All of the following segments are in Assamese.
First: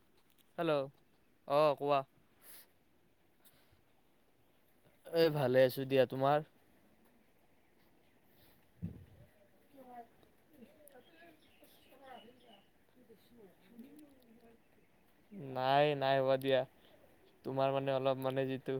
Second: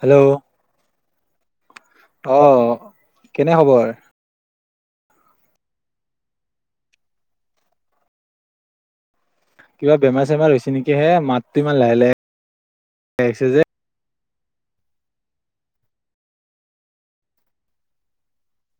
হেল্ল' হেল্ল' অ কাহ অ কেনে খবৰ এ ভালে আছো দিয়া তোমাৰ [inaudible] কিবা বেমাৰ চেমাৰ হৈছে নেকি হে মাত টো ইমান লাহে লাহে আহিছে যে নাই নাইহোৱা দিয়া তোমাৰ মানে অলপ মানে যিটো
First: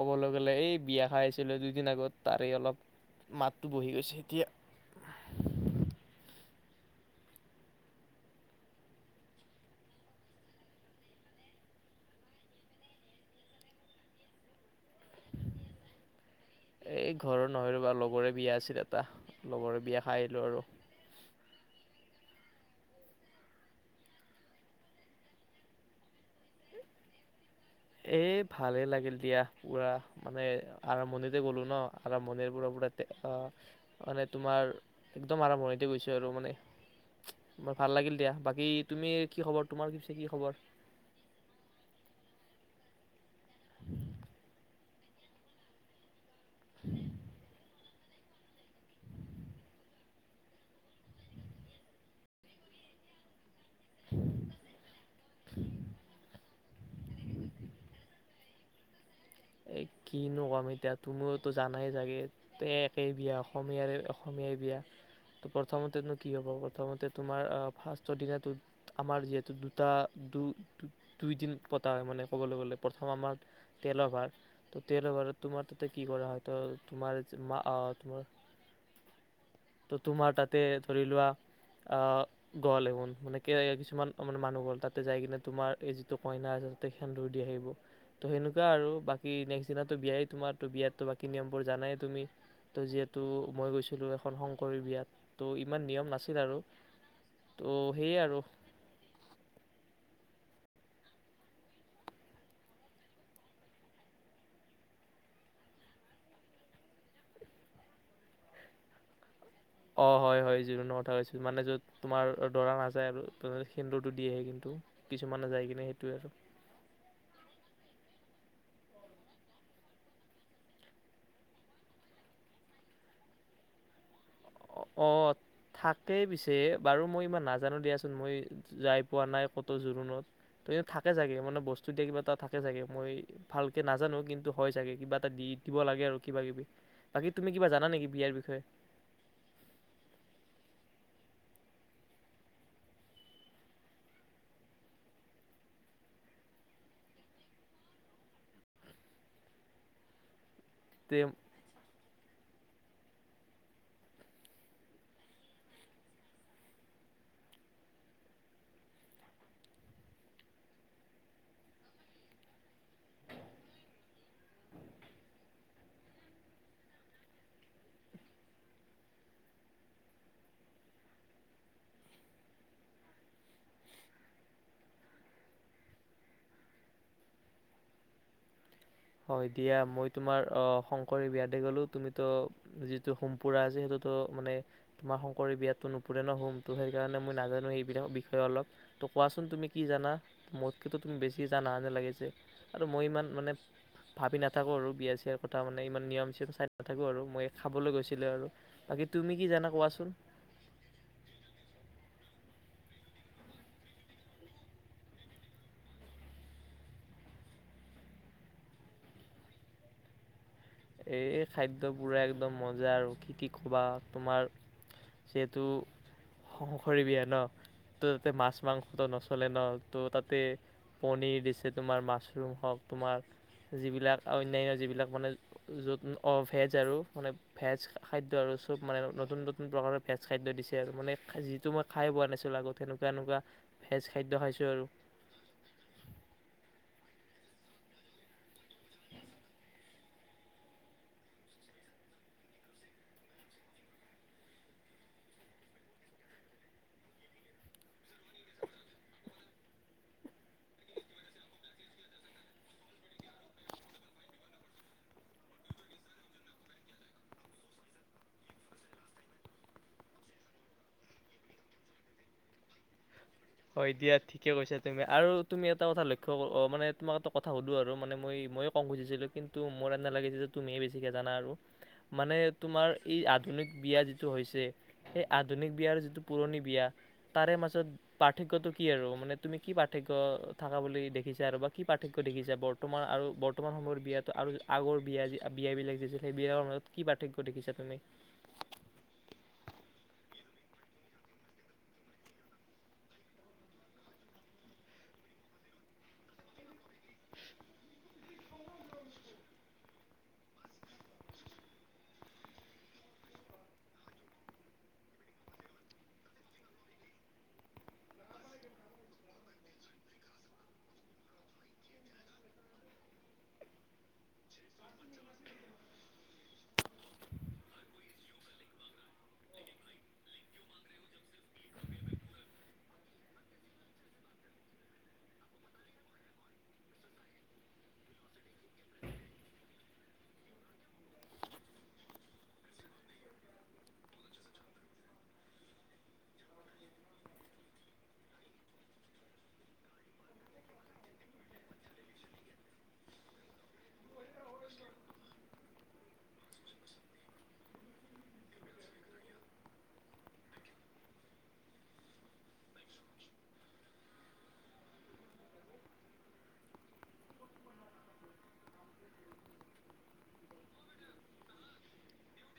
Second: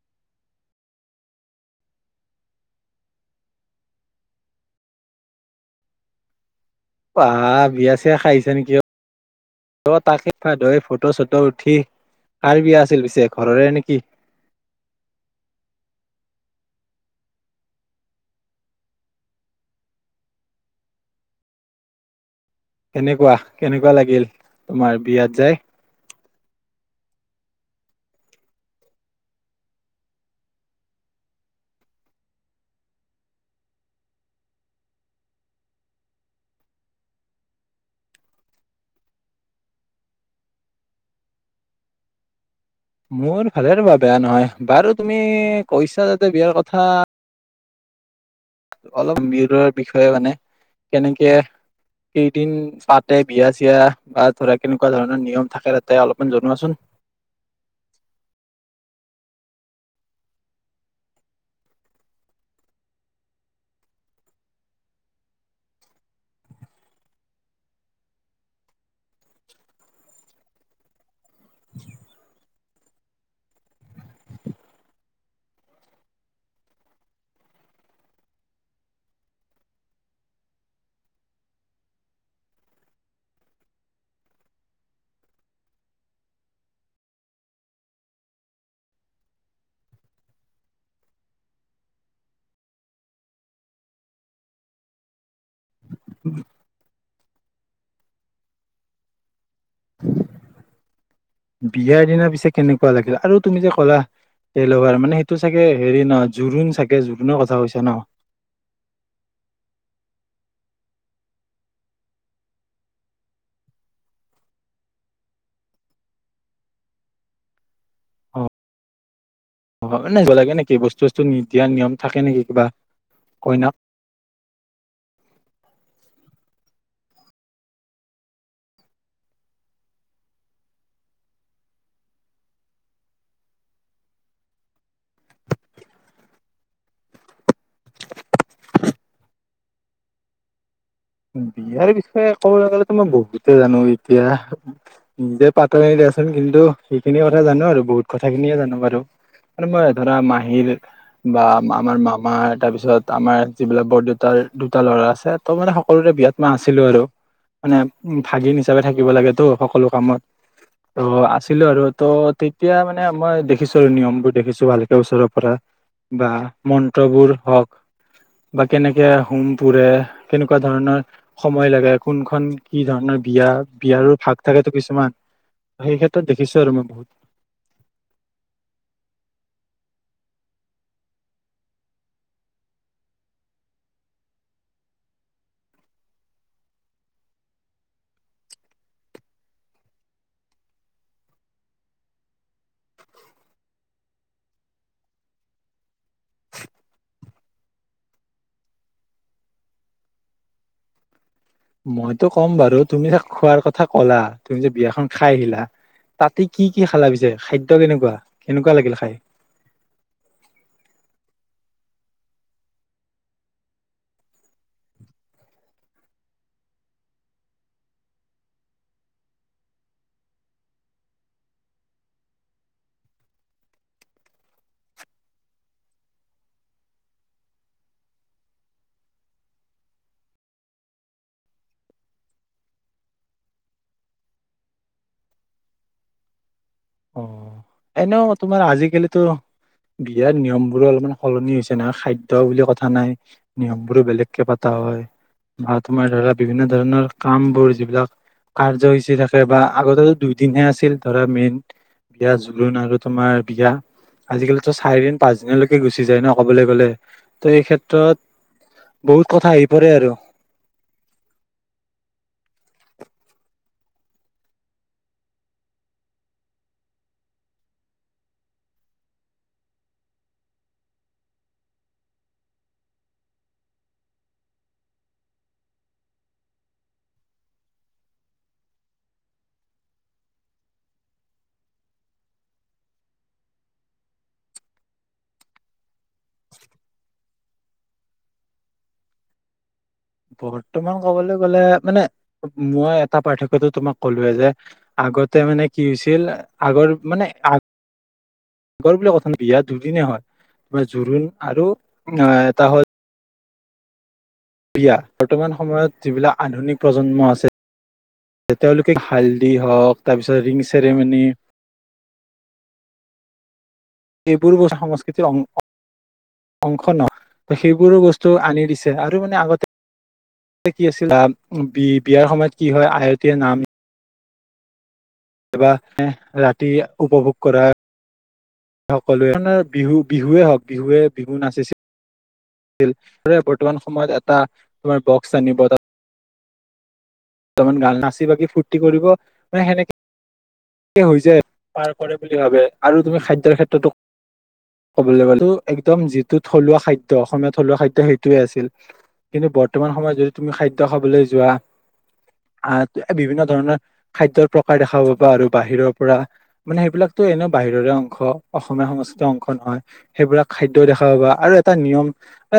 কবলৈ গ'লে এই বিয়া খাই আহিছিলো দুইদিন আগত তাৰে অলপ মাতটো বহি গৈছে এতিয়া বা বিয়া চিয়া খাই আহিছা নেকি অ তাকে ধই ফটো চটো উঠি কাৰ বিয়া আছিল পিছে ঘৰৰে নেকি এই ঘৰৰ নহয়ো বা লগৰে বিয়া আছিল এটা লগৰে বিয়া খাই আহিলো আৰু কেনেকোৱা কেনেকোৱা লাগিল তোমাৰ বিয়াত যাই এ ভালে লাগিল দিয়া পুৰা মানে আৰম্ভণিতে গলো ন আৰম্ভণিৰ পৰা পুৰা আহ মানে তোমাৰ একদম আৰম্ভণিতে গৈছো আৰু মানে ভাল লাগিল দিয়া বাকী তুমি কি খবৰ তোমাৰ পিছে কি খবৰ মোৰ ভালে ৰবা বেয়া নহয় বাৰু তুমি কৈছা এয়া বিয়াৰ কথা অলপ বিয়াৰ বিষয়ে মানে কেনেকে কেইদিন তাতে বিয়া চি য়া বা ধৰা কেনেকোৱা ধৰণৰ নিয়ম থাকে তাতে অলপমান জনোৱাচোন এ কিনো কম এতিয়া তুমিওতো জানাই চাগে একেই বিয়া অসমীয়াৰে অসমীয়াই বিয়া ত প্ৰথমতেনো কি হ'ব প্ৰথমতে তোমাৰ ফাৰ্ষ্ট দিনা আমাৰ যিহেতু দুটা দু দুইদিন পতা হয় মানে ক'বলৈ গ'লে প্ৰথম আমাৰ তেলৰ ভাৰ ততে ৰবা আৰু তোমাৰ তাতে কি কৰা হয় ত তোমাৰ আহ তোমাৰ ত তোমাৰ তাতে ধৰি লোৱা অহ গল এভোন মানে কিছুমান মানে মানুহ গল তাতে যাই কিনে তোমাৰ এই যিটো কইনা আছে তাতে সেন্দুৰ দি আহিব ত সেনেকোৱা আৰু বা কি নেক্সট দিনাটো বিয়াই তোমাৰ তো বিয়াতো বাকী নিয়মবোৰ জানাই তুমি ত' যিহেতু মই গৈছিলোঁ এখন শংকৰীৰ বিয়াত ত' ইমান নিয়ম নাছিল আৰু ত' সেই আৰু বিয়াৰ দিনা পিছে কেনেকোৱা লাগিল আৰু তুমি যে ক'লা তেলৰ ভাৰ মানে সেইটো চাগে হেৰি ন জোৰোণ চাগে জোৰোণৰ কথা কৈছা ন অ হয় হয় জোৰোণৰ কথা কৈছো মানে য'ত তোমাৰ দৰা নাযায় আৰু সেন্দুৰটো দিয়ে আহে কিন্তু কিছুমানে যায় কিনে সেইটোৱে আৰু অ এনে গলাগে নেকি বস্তু চস্তু নি দিয়া নিয়ম থাকে নেকি কিবা কইনা অ', থাকেই পিছে বাৰু মই ইমান নাজানো দিয়াচোন মই যাই পোৱা নাই ক'ত জোৰোণত ত থাকে চাগে মানে বস্তু দিয়া কিবা এটা থাকে চাগে মই ভালকে নাজানো কিন্তু হয় চাগে কিবা এটা দি দিব লাগে আৰু কিবা কিবি বাকী তুমি কিবা জানা নেকি বিয়াৰ বিষয়ে বিয়াৰ বিষয়ে ক'বলৈ গলেতো মই বহুতে জানো এতিয়া নিজে পাতাই নাই দিয়াচোন কিন্তু সেইখিনি কথা জানো আৰু বহুত কথাখিনিয়ে জানো বাৰু মানে মই ধৰা মাহিৰ তে বা আমাৰ মামাৰ তাৰপিছত আমাৰ যিবিলাক বৰদেউতাৰ দুটা ল'ৰা আছে ত' মানে সকলোৰে বিয়াত মই আছিলো আৰু মানে ভাগিন হিচাপে থাকিব লাগেতো সকলো কামত ত আছিলো আৰু ত' তেতিয়া মানে মই দেখিছো আৰু নিয়মবোৰ দেখিছো ভালকে ওচৰৰ পৰা বা মন্ত্ৰবোৰ হওক বা কেনেকে হোম পুৰে কেনে কেনেকোৱা ধৰণৰ সময় লাগে কোনখন কি ধৰণৰ বিয়া বিয়াৰো ভাগ থাকেতো কিছুমান সেই ক্ষেত্ৰত দেখিছো আৰু মই বহুত হয় দিয়া মই তোমাৰ শংকৰীৰ বিয়াতে গ'লো তুমিতো যিটো হোম পুৰা আছে সেইটোতো মানে তোমাৰ শংকৰী বিয়াতটো নুপুৰে ন হোমটো সেইকাৰণে মই নাজানো সেইবিলাক বিষয়ে অলপ তো কোৱাচোন তুমি কি জানা মোতকেতো তুমি বেছি জানা যেন লাগিছে আৰু মই ইমান মানে ভাবি নাথাকো আৰু বিয়া চিয়াৰ কথা মানে ইমান নিয়ম চিয়ম চাই নাথাকোঁ আৰু মই খাবলৈ গৈছিলো আৰু বাকী তুমি কি জানা কোৱাচোন মইতো ক'ম বাৰু তুমি যে খোৱাৰ কথা কলা তুমি যে বিয়াখন খাই আহিলা তাতে কি কি খালা পিছে খাদ্য কেনেকোৱা কেনেকোৱা লাগিল খাই এ খাদ্য পুৰা একদম মজা আৰু কি কি ক'বা তোমাৰ যিহেতু শংকৰি বিয়া ন তো তাতে মাছ মাংসটো নচলে ন তো তাতে পনীৰ দিছে তোমাৰ মাছৰুম হওক তোমাৰ যিবিলাক অন্যান্য যিবিলাক মানে যত অ ভেজ আৰু মানে ভেজ খাদ্য আৰু চব মানে নতুন নতুন প্ৰকাৰৰ ভেজ খাদ্য দিছে আৰু মানে যিটো মই খাই পোৱা নাছিলোঁ আগত এনেকোৱা এনেকোৱা ভেজ খাদ্য খাইছোঁ আৰু অ এনেও তোমাৰ আজিকালিতো বিয়াৰ নিয়মবোৰো অলপমান সলনি হৈছে নহয় খাদ্য বুলি কথা নাই নিয়ম বোৰো বেলেগকে পতা হয় বা তোমাৰ ধৰা বিভিন্ন ধৰণৰ কামবোৰ যিবিলাক কাৰ্যসূচী থাকে বা আগতেতো দুইদিনহে আছিল ধৰা মেইন বিয়া জোৰোণ আৰু তোমাৰ বিয়া আজিকালিতো চাৰি দিন পাঁচ দিনলৈকে গুচি যায় ন কবলৈ গলে ত এই ক্ষেত্ৰত বহুত কথা আহি পৰে আৰু হয় দিয়া ঠিকে কৈছা তুমি আৰু তুমি এটা কথা লক্ষ্য মানে তোমাক এটা কথা সুধোঁ আৰু মানে মই ময়ে ক'ব খুজিছিলোঁ কিন্তু মোৰ এনে লাগিছে যে তুমিয়ে বেছিকে জানা আৰু মানে তোমাৰ এই আধুনিক বিয়া যিটো হৈছে সেই আধুনিক বিয়াৰ যিটো পুৰণি বিয়া তাৰে মাজত পাৰ্থক্যটো কি আৰু মানে তুমি কি পাৰ্থক্য থকা বুলি দেখিছা আৰু বা কি পাৰ্থক্য দেখিছা বৰ্তমান আৰু বৰ্তমান সময়ৰ বিয়াত আৰু আগৰ বিয়াত বিয়া বিলাক দিছিল সেই বিলাকৰ মাজত কি পাৰ্থক্য দেখিছা তুমি বৰ্তমান ক'বলৈ গলে মানে মই এটা পাৰ্থক্যটো তোমাক কলোয়ে যে আগতে মানে কি হৈছিল আগৰ মানে আগৰ বুলি কথা নাই বিয়া দুদিনে হয় তোমাৰ জোৰোণ আৰু এটা হল বিয়া বৰ্তমান সময়ত যিবিলাক আধুনিক প্ৰজন্ম আছে তেওঁলোকে হালদি হওঁক তাৰপিছত ৰিং ছেৰিমনী এইবোৰ বস্তু সংস্কৃতিৰ অং অংশ নহয় সেইবোৰো বস্তু আনি দিছে আৰু মানে আগতে কি আছিল বিয়াৰ সময়ত কি হয় আয়তীয়ে নাম বা ৰাতি উপভোগ কৰা সকলোৱে বিহু বিহুৱে হওক বিহুৱে বিহু নাচিছিল বৰ্তমান সময়ত এটা তোমাৰ বক্স আনিব তাত দুটামান গান নাচি বাগি ফুৰ্তি কৰিব মানে সেনেকে হৈ যায় পাৰ কৰে বুলি ভাবে আৰু তুমি খাদ্যৰ ক্ষেত্ৰতো কবলৈ গ'লে একদম যিটো থলুৱা খাদ্য অসমীয়া থলুৱা খাদ্য সেইটোৱে আছিল কিন্তু বৰ্তমান সময়ত যদি তুমি খাদ্য খাবলৈ যোৱা আহ বিভিন্ন ধৰণৰ খাদ্যৰ প্ৰকাৰ দেখা পাবা আৰু বাহিৰৰ পৰা মানে সেইবিলাকতো এনেও বাহিৰৰে অংশ অসমীয়া সংস্কৃতিৰ অংশ নহয় সেইবিলাক খাদ্য দেখা পাবা আৰু এটা নিয়ম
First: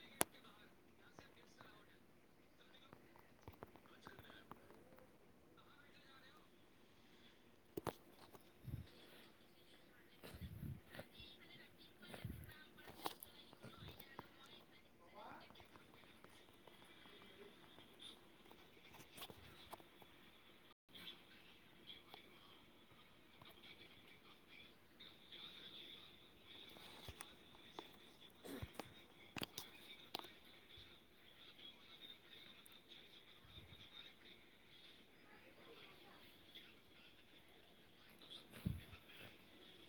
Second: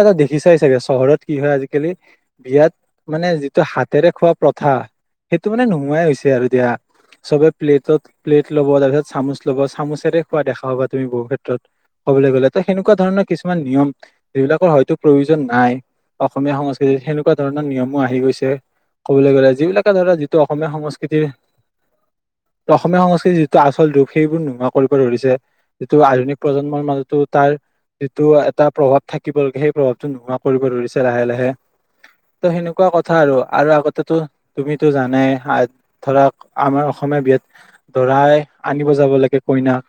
এটা দেখি চাই চাগে চহৰত কি হয় আজিকালি বিয়াত মানে যিটো হাত তেৰে খোৱা প্ৰথা সেইটো মানে নোহোৱাই হৈছে আৰু দিয়া চবে প্লেটত প্লেট চামুচ লব চামুচেৰে খোৱা দেখা হবা তুমি বহু ক্ষেত্ৰত ক'বলৈ গলে তো সেনেকুৱা ধৰণৰ কিছুমান নিয়ম যিবিলাকৰ হয়তো প্ৰয়োজন নাই অসমীয়া সংস্কৃতিত সেনেকুৱা ধৰণৰ নিয়মো আহি গৈছে। কবলৈ গ'লে যিবিলাকে ধৰা যিটো অসমীয়া সংস্কৃতিৰ অসমীয়া সংস্কৃতিৰ যিটো আচল ৰূপ সেইবোৰ নোহোৱা কৰিব ধৰিছে যিটো আধুনিক প্ৰজন্মৰ মাজতো তাৰ যিটো এটা প্ৰভাৱ থাকিব লাগে সেই প্ৰভাৱটো নোহোৱা কৰিব ধৰিছে লাহে লাহে ত সেনেকুৱা কথা আৰু। আৰু আগতো তুমিতো জানে ধৰা আমাৰ অসমীয়া বিয়াত দৰাই আনিব যাব লাগে কইনাক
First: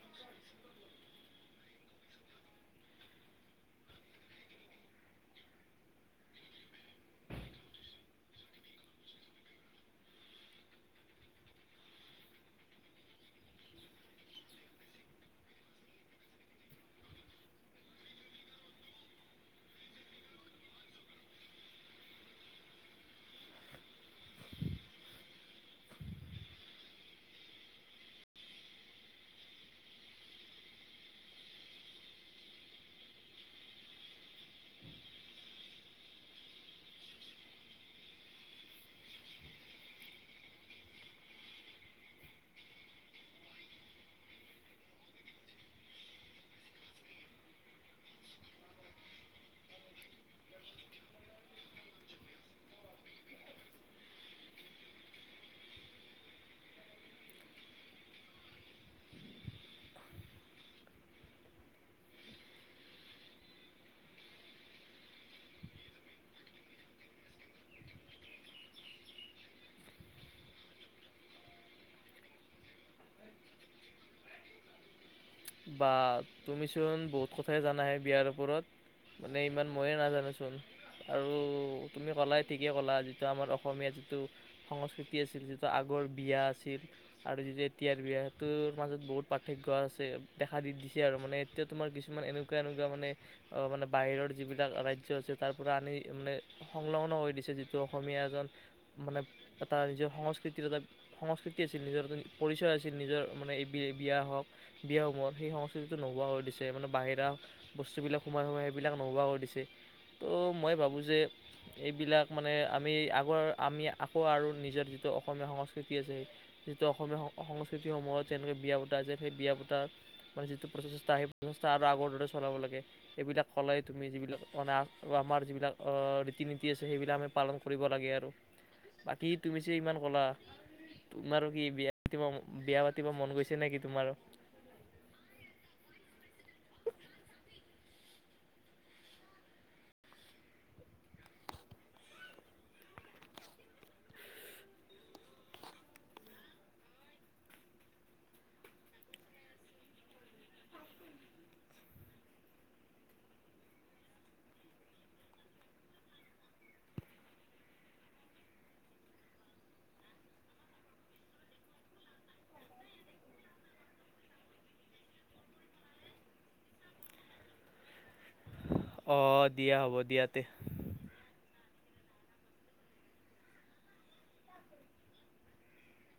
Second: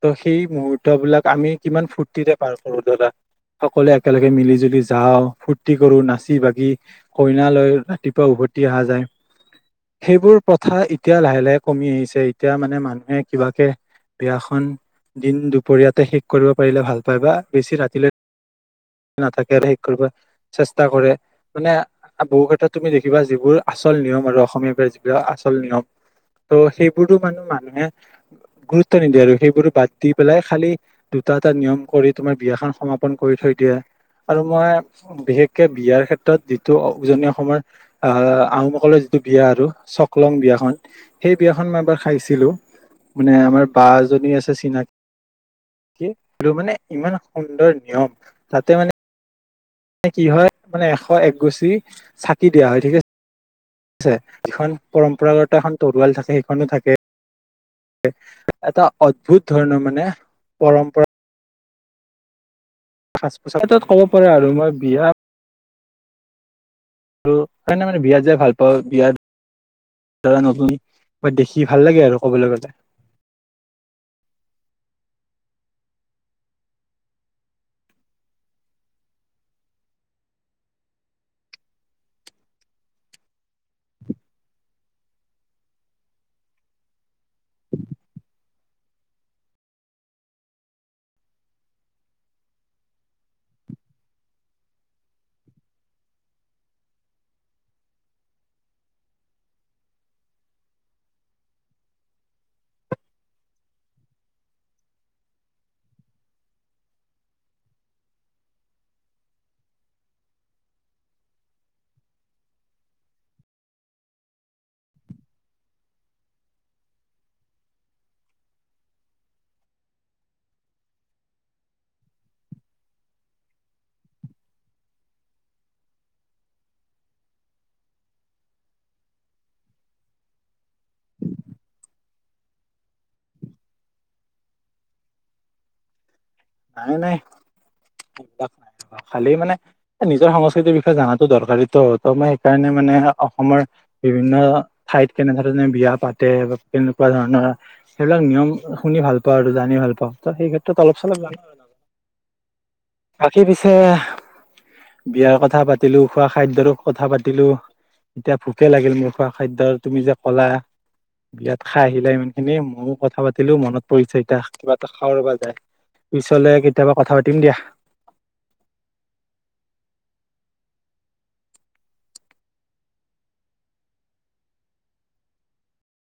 ত সেই মুহূুৰ্তবলাক আমি কিমান ফূুৰ্তিৰে পাৰ কৰো ধৰা সকলোৱে একেলগে মিলি জুলি যাও ফূুৰ্তি কৰো নাচি বাগি কইনা। কইনা লৈ ৰাতিপুৱা উভতি অহা যায় সেইবোৰ প্ৰথা এতিয়া লাহে লাহে কমি আহিছে এতিয়া মানে মানুহে কিবাকে বিয়াখন দিন দুপৰীয়াতে শেষ কৰিব পাৰিলে ভাল পায় বা বেছি ৰাতিলৈ নাথাকে শেষ কৰিব চেষ্টা কৰে মানে। বহু ক্ষেত্ৰত তুমি দেখিবা যিবোৰ আচল নিয়ম আৰু অসমীয়াৰ পৰা যিবিলাক আচল নিয়ম ত সেইবোৰো মানে মানুহে গুৰুত্ব নিদিয়ে আৰু সেইবোৰ বাদ দি পেলাই খালি দুটা এটা নিয়ম কৰি তোমাৰ বিয়াখন সমাপন কৰি থৈ দিয়ে আৰু মই বিশেষকে বিয়াৰ ক্ষেত্ৰত। টো উজনী অসমৰ আহোমকলৰ যিটো বিয়া আৰু চকলং বিয়াখন সেই বিয়াখন মই এবাৰ খাইছিলো মানে আমাৰ বা এজনী আছে চিনাকি সেটো মানে ইমান সুন্দৰ নিয়ম তাতে মানে কি হয় মানে এশ একগুছি চাকি দিয়া হয় ঠিক আছে। ছে সিখন পৰম্পৰাগত এখন তৰুৱাল থাকে সেইখনো থাকে। এটা অদ্ভুত ধৰণৰ মানে পৰম্পৰা। সাজ পোছাক ক্ষেত্ৰত ক'ব পাৰো আৰু মই বিয়া আৰু এনেই মানে বিয়া চিয়া ভাল পাওঁ বিয়াৰ দাৰা নতুন দেখি ভাল লাগে আৰু ক'বলৈ গ'লে বা তুমিচোন বহুত কথাই জানাহে বিয়াৰ ওপৰত মানে ইমান ময়ে নাজানোচোন আৰু তুমি ক'লা ঠিকেই ক'লা যিটো আমাৰ অসমীয়া যিটো সংস্কৃতি আছিল যিটো আগৰ বিয়া আছিল আৰু যিটো এতিয়াৰ বিয়া সেইটোৰ মাজত বহুত পাৰ্থক্য আছে দেখা দি দিছে আৰু মানে এতিয়া তোমাৰ কিছুমান এনেকুৱা এনেকুৱা মানে মানে বাহিৰৰ যিবিলাক ৰাজ্য আছে তাৰ পৰা আনি মানে সংলগ্ন কৰি দিছে যিটো অসমীয়া এজন মানে এটা নিজৰ সংস্কৃতিৰ এটা সংস্কৃতি আছিল নিজৰ এটা পৰিচয় আছিল নিজৰ মানে বিয়া হওক বিয়া হও সমত সেই সংস্কৃতিটো নোহোৱা হৈ দিছে মানে বাহিৰা বস্তুবিলাক সোমাই সোমাই সেইবিলাক নোহোৱা হৈ দিছে ত' মই ভাবোঁ যে এইবিলাক মানে আমি আগৰ আমি আকৌ আৰু নিজৰ যিটো অসমীয়া সংস্কৃতি আছে যিটো অসমীয়া সংস্কৃতিসমূহত যেনেকৈ বিয়া পতা আছে সেই বিয়া পতাৰ মই যিটো প্ৰচেষ্টা সেই প্ৰচেষ্টা আৰু আগৰ দৰে চলাব লাগে এইবিলাক ক'লাই তুমি যিবিলাকান আমাৰ যিবিলাক ৰীতি নীতি আছে সেইবিলাক আমি পালন কৰিব লাগে আৰু বাকী তুমি যে ইমান ক'লা তোমাৰ কি বিয়া বিয়া পাতিবা মন গৈছে নেকি তোমাৰ নাই নাই সেবিলাক নাই খালি মানে নিজৰ সংস্কৃতিৰ বিষয়ে জানাতো দৰকাৰতো ত মই সেইকাৰণে মানে অসমৰ বিভিন্ন ঠাইত কেনেধৰণে বিয়া পাতে বা কেনেকুৱা ধৰণৰ সেইবিলাক নিয়ম শুনি ভাল পাওঁ আৰু জানি ভাল পাওঁ ত সেই ক্ষেত্ৰত অলপ চলপ জানো বাকী পিছে বিয়াৰ কথা পাতিলো খোৱা খাদ্যৰো কথা পাতিলো এতিয়া ভোকে লাগিল মোৰ খোৱা খাদ্যৰ তুমি যে কলা বিয়াত খাই আহিলা ইমান খিনি ময়ও কথা পাতিলো মনত পৰিছে এতিয়া কিবা এটা খাওঁ ৰবা যায় পিছলে কেতিয়াবা কথা পাতিম দিয়া অ দিয়া হ'ব দিয়া তে